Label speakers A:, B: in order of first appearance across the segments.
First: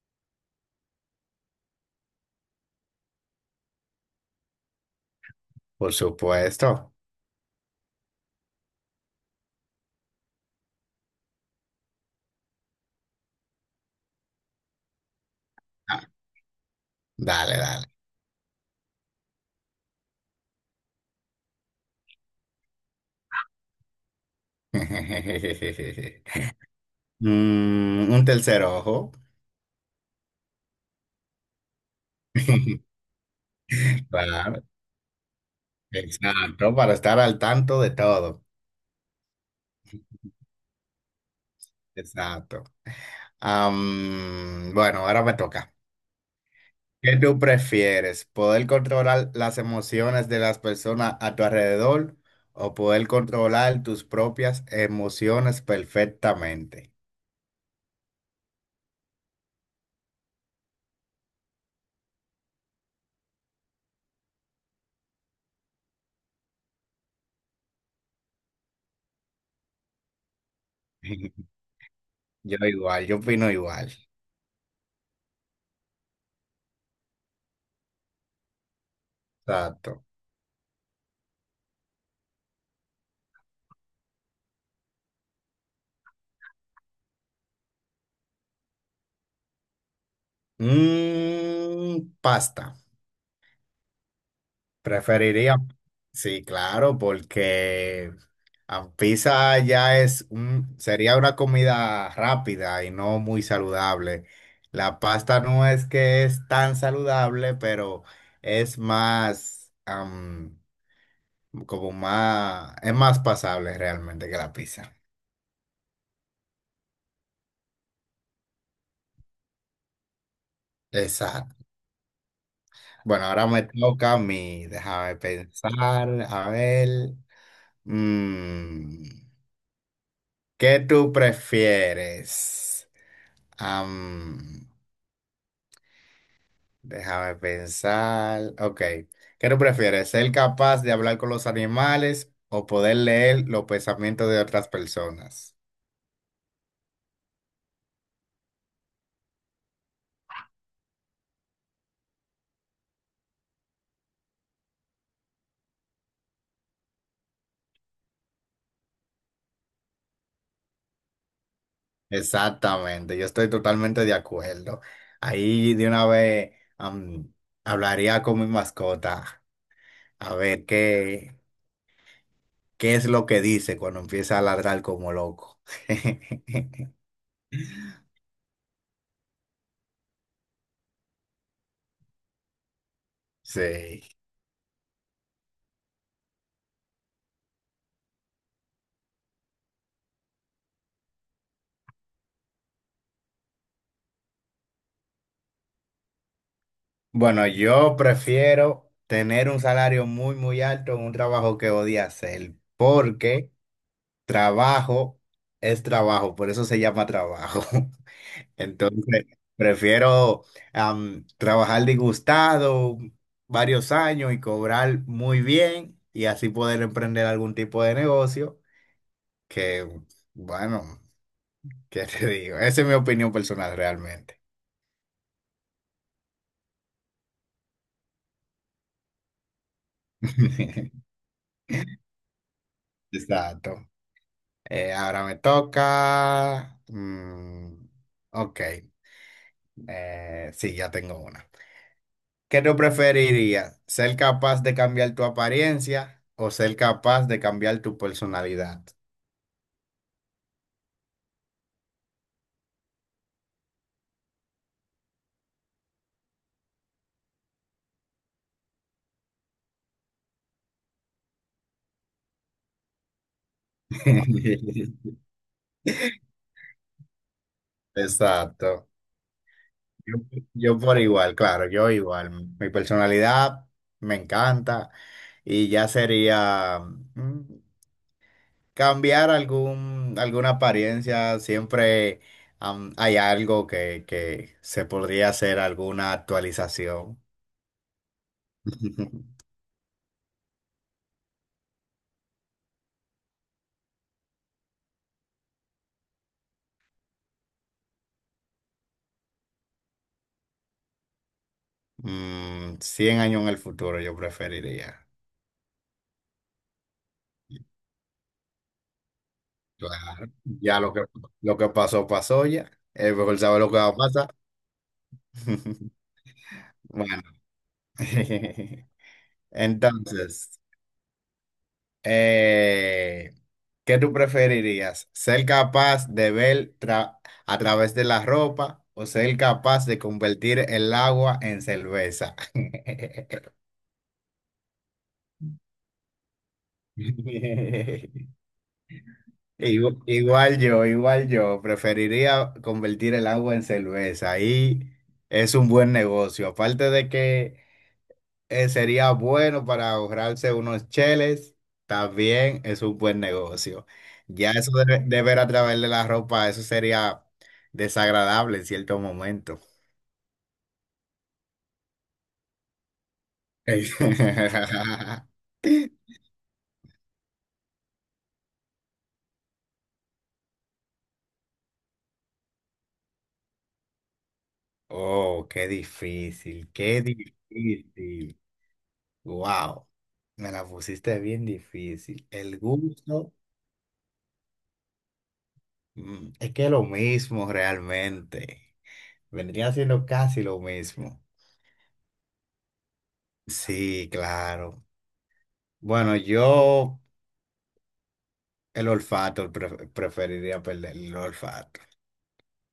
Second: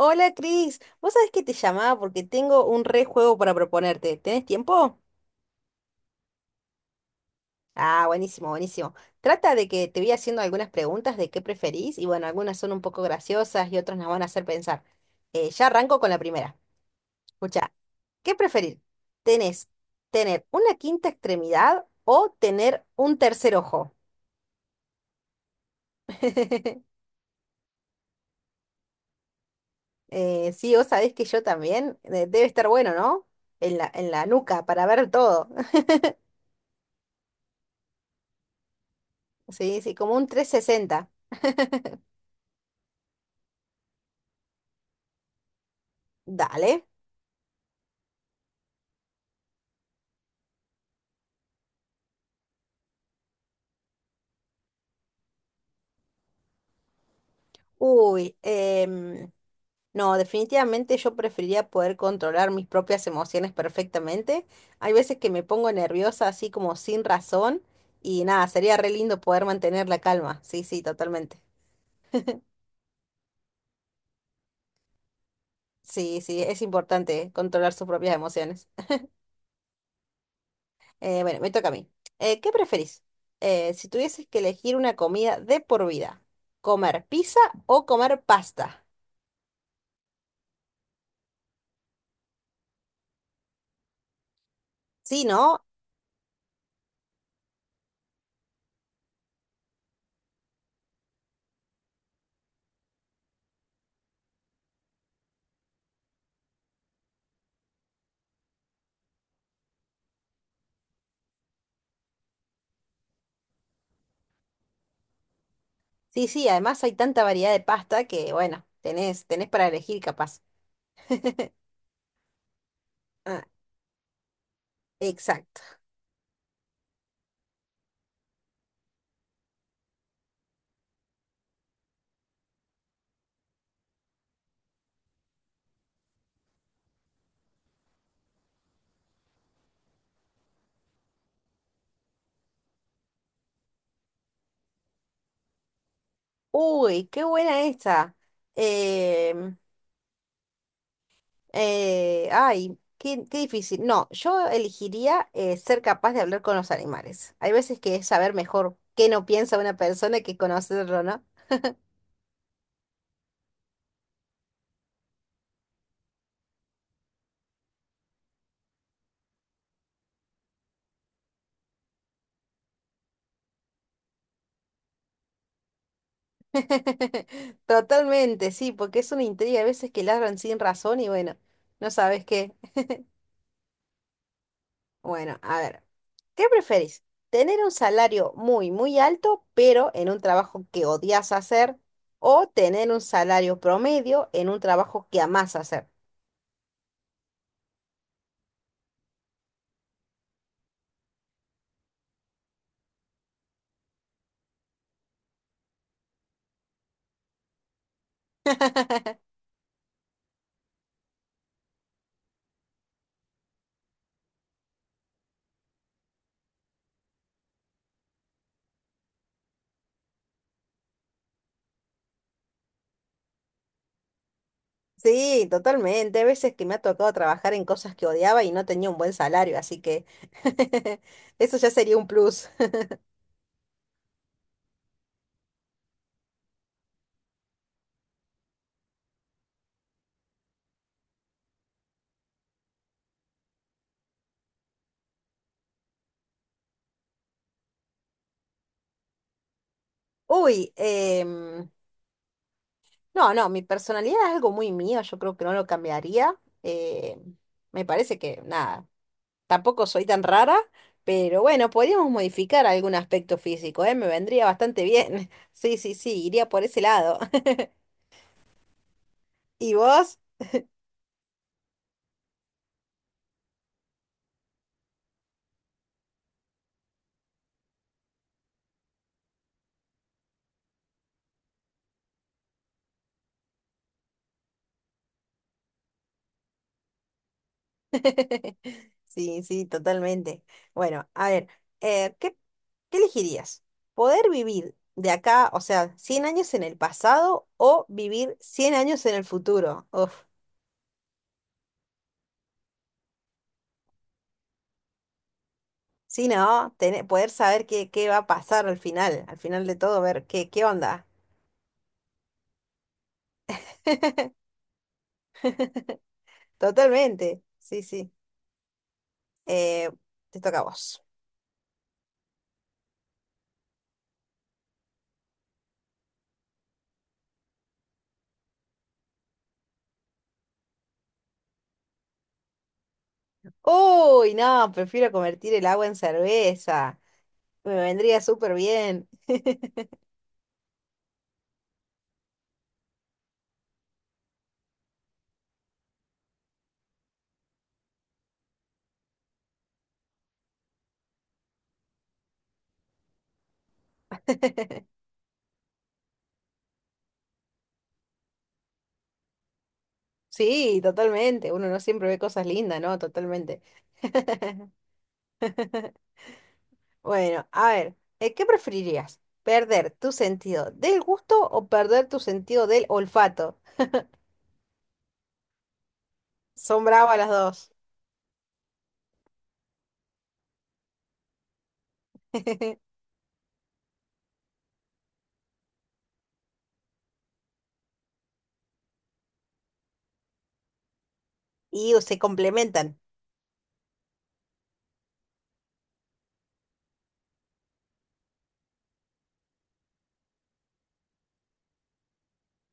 A: Hola Cris, vos sabés que te llamaba porque tengo un re juego para proponerte. ¿Tenés tiempo?
B: Por supuesto.
A: Ah, buenísimo, buenísimo. Trata de que te voy haciendo algunas preguntas de qué preferís y bueno, algunas son un poco graciosas y otras nos van a hacer pensar. Ya arranco
B: Ah,
A: con la primera.
B: dale,
A: Escucha,
B: dale.
A: ¿qué preferir? ¿Tenés Tener una quinta extremidad o tener un tercer ojo?
B: Un tercer ojo.
A: Sí, vos sabés que yo también. Debe estar bueno, ¿no? En la
B: Claro,
A: nuca para ver todo.
B: exacto, para estar al tanto de todo.
A: Sí, sí, como un 360.
B: Exacto. Bueno, ahora me toca.
A: Dale.
B: ¿Qué tú prefieres? ¿Poder controlar las emociones de las personas a tu alrededor o poder controlar tus propias emociones perfectamente?
A: Uy, no, definitivamente yo preferiría poder controlar mis propias emociones perfectamente. Hay veces que me pongo nerviosa así como sin razón y nada, sería re lindo poder mantener la calma. Sí, sí, totalmente.
B: Yo igual, yo opino igual.
A: Sí, sí, es importante controlar sus propias emociones.
B: Exacto.
A: Bueno, me toca a mí. ¿Qué preferís? Si tuvieses que elegir una comida de por vida, ¿comer pizza o comer pasta?
B: Pasta.
A: Sí,
B: Preferiría,
A: ¿no?
B: sí, claro, porque la pizza ya es un, sería una comida rápida y no muy saludable. La pasta no es que es tan saludable, pero es más, como más, es más pasable realmente que la pizza.
A: Sí, sí, además hay tanta variedad de pasta que, bueno, tenés para elegir capaz.
B: Exacto. Bueno,
A: Ah,
B: ahora me toca a mí, déjame
A: exacto.
B: pensar, a ver, mm, ¿qué tú prefieres? Am, déjame pensar. Ok. ¿Qué tú prefieres? ¿Ser capaz de hablar con los animales o poder leer los pensamientos de otras personas?
A: Uy, qué buena esta. Em, Ay, qué difícil. No, yo elegiría ser capaz de hablar con los animales. Hay veces que es saber mejor qué no piensa una persona que conocerlo, ¿no?
B: Exactamente. Yo estoy totalmente de acuerdo. Ahí de una vez am, hablaría con mi mascota a ver qué, qué es lo que dice cuando empieza a ladrar como loco.
A: Totalmente, sí, porque es una intriga. Hay veces que ladran sin razón y bueno, no sabes qué.
B: Sí.
A: Bueno, a ver. ¿Qué prefieres? ¿Tener un salario muy, muy alto, pero en un trabajo que odias hacer? ¿O tener un salario promedio en un trabajo que amás hacer?
B: Bueno, yo prefiero tener un salario muy, muy alto en un trabajo que odia hacer, porque trabajo es trabajo, por eso se llama trabajo. Entonces, prefiero trabajar disgustado varios años y cobrar muy bien y así poder emprender algún tipo de negocio que, bueno, ¿qué te digo? Esa es mi opinión personal realmente.
A: Sí, totalmente. Hay veces que me ha tocado trabajar en cosas que odiaba y no tenía un buen salario, así que eso ya sería un plus.
B: Exacto. Ahora me toca. Ok, sí, ya tengo una. ¿Qué tú preferirías? ¿Ser capaz de cambiar tu apariencia o ser capaz de cambiar tu personalidad?
A: Uy, no, no, mi personalidad es algo muy mío, yo creo que no lo cambiaría. eh, Me parece que nada. Tampoco soy tan rara, pero bueno, podríamos modificar algún aspecto físico, ¿eh? Me vendría bastante bien. Sí, sí, sí, iría por ese lado.
B: Exacto.
A: ¿Y
B: Yo,
A: vos?
B: yo por igual, claro, yo igual. Mi personalidad me encanta y ya sería... mm, cambiar alguna apariencia, siempre hay algo que se podría hacer, alguna actualización.
A: Sí, sí, totalmente. Bueno, a ver, eh, ¿qué, qué elegirías? ¿Poder vivir de acá, o sea, 100 años en el pasado o vivir 100 años en el futuro? Uf,
B: 100 años en el futuro yo preferiría.
A: sí, ¿no? Tener, poder saber qué va a pasar al final de todo, ver
B: Claro.
A: qué
B: Ya
A: onda.
B: lo que pasó, pasó ya. Es mejor saber lo que va a pasar. Bueno,
A: Totalmente, sí, sí. Eh, Te
B: entonces,
A: toca a vos.
B: Eh, ¿qué tú preferirías? ¿Ser capaz de ver a través de la ropa o ser capaz de convertir el agua en cerveza?
A: Uy, no, prefiero convertir el agua en cerveza. Me vendría súper bien.
B: Igual yo, preferiría convertir el agua en cerveza. Ahí es un buen negocio. Aparte de que sería bueno para ahorrarse unos cheles. También es un buen negocio. Ya eso de ver a través de la ropa, eso sería desagradable en cierto momento.
A: Sí, totalmente. Uno no siempre ve cosas lindas, ¿no? Totalmente. Bueno, a ver, ¿qué preferirías? ¿Perder tu sentido del gusto o perder tu sentido del olfato?
B: Oh, qué difícil,
A: Son
B: qué
A: bravas las dos.
B: difícil. Wow, me la pusiste bien difícil. El gusto, es que es lo mismo realmente. Vendría siendo casi lo mismo.
A: Y se complementan.
B: Sí, claro. Bueno, yo el olfato preferiría perder el olfato.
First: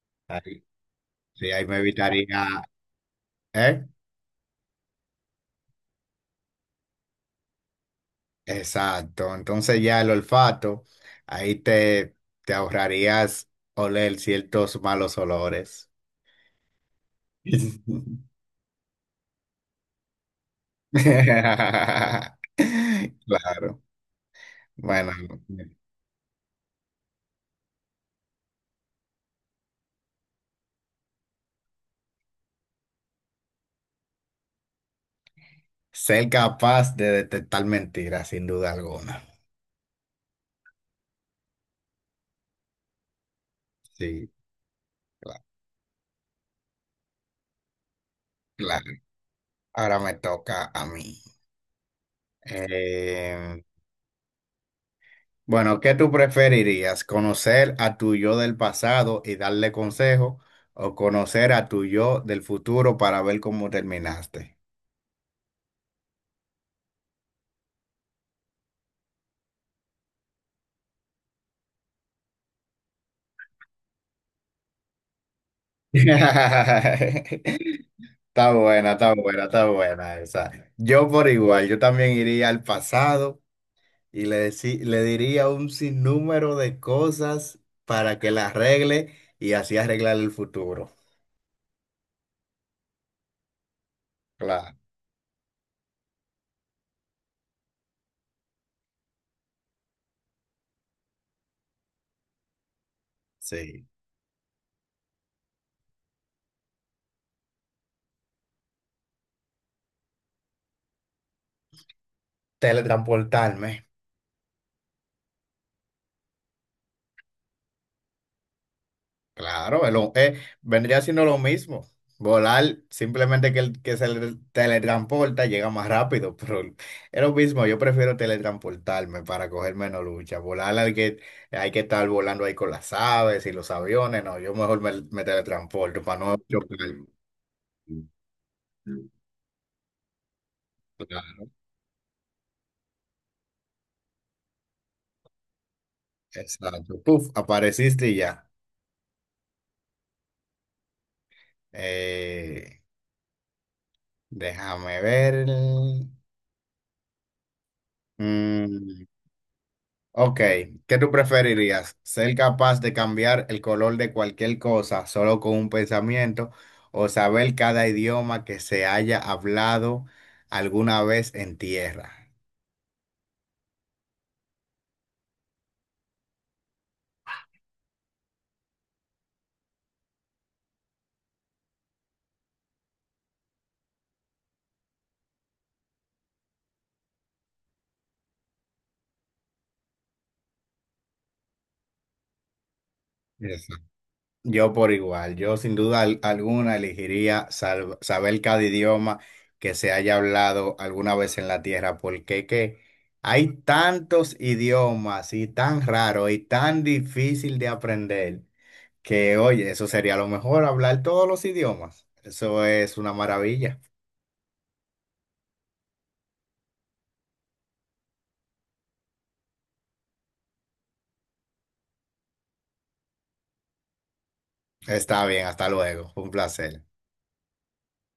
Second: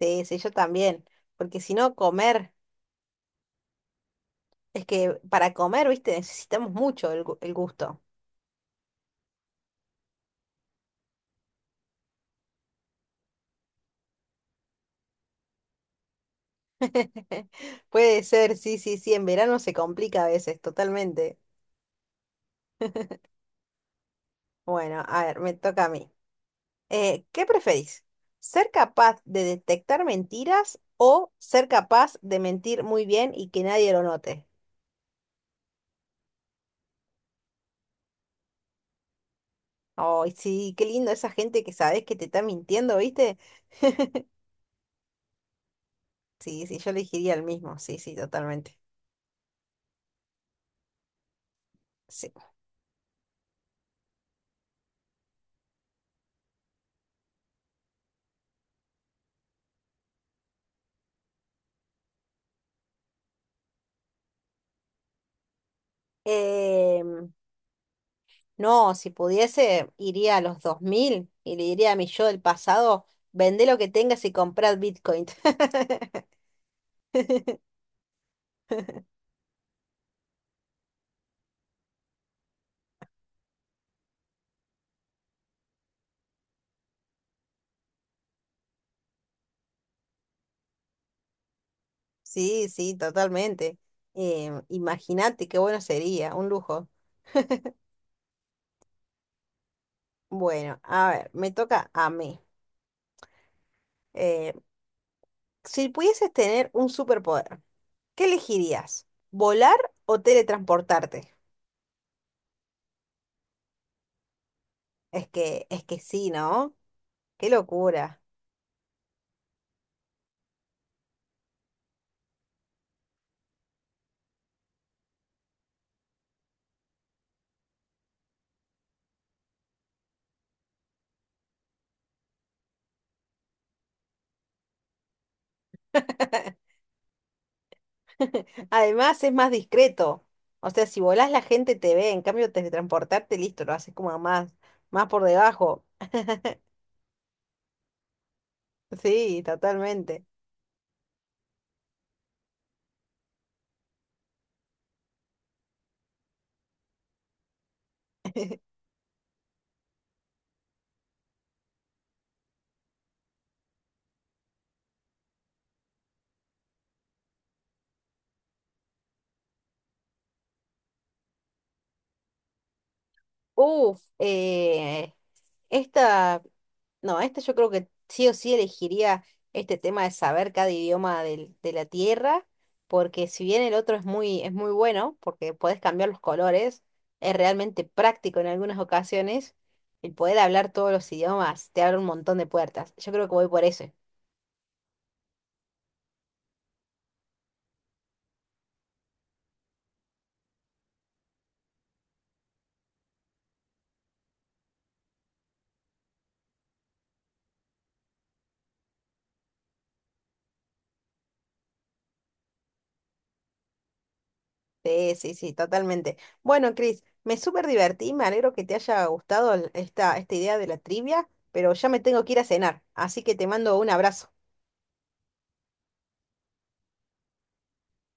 A: Sí, sí, yo
B: Ahí,
A: también.
B: sí,
A: Porque
B: ahí
A: si
B: me
A: no,
B: evitaría,
A: comer,
B: ¿eh?
A: es que para comer, viste, necesitamos mucho el gusto.
B: Exacto. Entonces ya el olfato, ahí te, te ahorrarías oler ciertos malos olores.
A: Puede ser, sí, sí, sí, en verano se complica a veces, totalmente.
B: Claro.
A: Bueno,
B: Bueno,
A: a ver, me toca a mí. ¿Qué preferís? ¿Ser capaz de detectar mentiras o ser capaz de mentir muy bien y que nadie lo note?
B: ser capaz de detectar mentiras, sin duda alguna.
A: Ay, sí, qué lindo esa gente que sabes que te está mintiendo, ¿viste?
B: Sí, cla-
A: Sí, sí, yo elegiría el mismo, sí, sí, totalmente.
B: claro. Ahora me toca a mí.
A: Sí.
B: Em, Bueno, ¿qué tú preferirías? ¿Conocer a tu yo del pasado y darle consejo o conocer a tu yo del futuro para ver cómo terminaste?
A: Em, No, si pudiese, iría a los 2000 y le diría a mi yo del pasado, vende lo que tengas y comprad Bitcoin.
B: Está buena, está buena, está buena esa. Yo por igual, yo también iría al pasado y le diría un sinnúmero de cosas para que la arregle y así arreglar el futuro.
A: Sí, sí, totalmente.
B: Claro,
A: Imagínate qué bueno sería, un lujo. Bueno, a ver, me toca a mí.
B: sí.
A: Eh, si pudieses tener un superpoder, ¿qué elegirías? ¿Volar o teletransportarte?
B: Teletransportarme.
A: Es que sí, ¿no? Qué locura.
B: Claro, vendría siendo lo mismo. Volar, simplemente que el que se teletransporta llega más rápido, pero es lo mismo. Yo prefiero teletransportarme para coger menos lucha. Volar hay que estar volando ahí con las aves y los aviones. No, yo mejor me teletransporto para no chocar.
A: Además es más discreto. O sea, si volás la
B: Claro,
A: gente te ve, en cambio teletransportarte, listo, lo haces como más, más por debajo.
B: exacto. Puf, apareciste y ya.
A: Sí, totalmente.
B: Eh, déjame ver. Mm, Ok, ¿qué tú preferirías? ¿Ser capaz de cambiar el color de cualquier cosa solo con un pensamiento o saber cada idioma que se haya hablado alguna vez en tierra?
A: Uf, esta, no, esta yo creo que sí o sí elegiría este tema de saber cada idioma de la tierra, porque si bien el otro es muy bueno, porque podés cambiar los colores, es realmente práctico en algunas ocasiones, el poder hablar todos los idiomas te abre un montón de puertas. Yo creo que voy por
B: Eso.
A: eso.
B: Yo por igual, yo sin duda alguna elegiría saber cada idioma que se haya hablado alguna vez en la tierra, porque que hay tantos idiomas y tan raro y tan difícil de aprender. Que oye, eso sería lo mejor, hablar todos los idiomas. Eso es una maravilla.
A: Sí, sí, sí, totalmente. Bueno, Cris, me súper divertí, me alegro que te haya gustado esta idea de la trivia, pero ya me tengo que ir a cenar, así que te mando un abrazo.
B: Está bien, hasta luego. Fue un placer.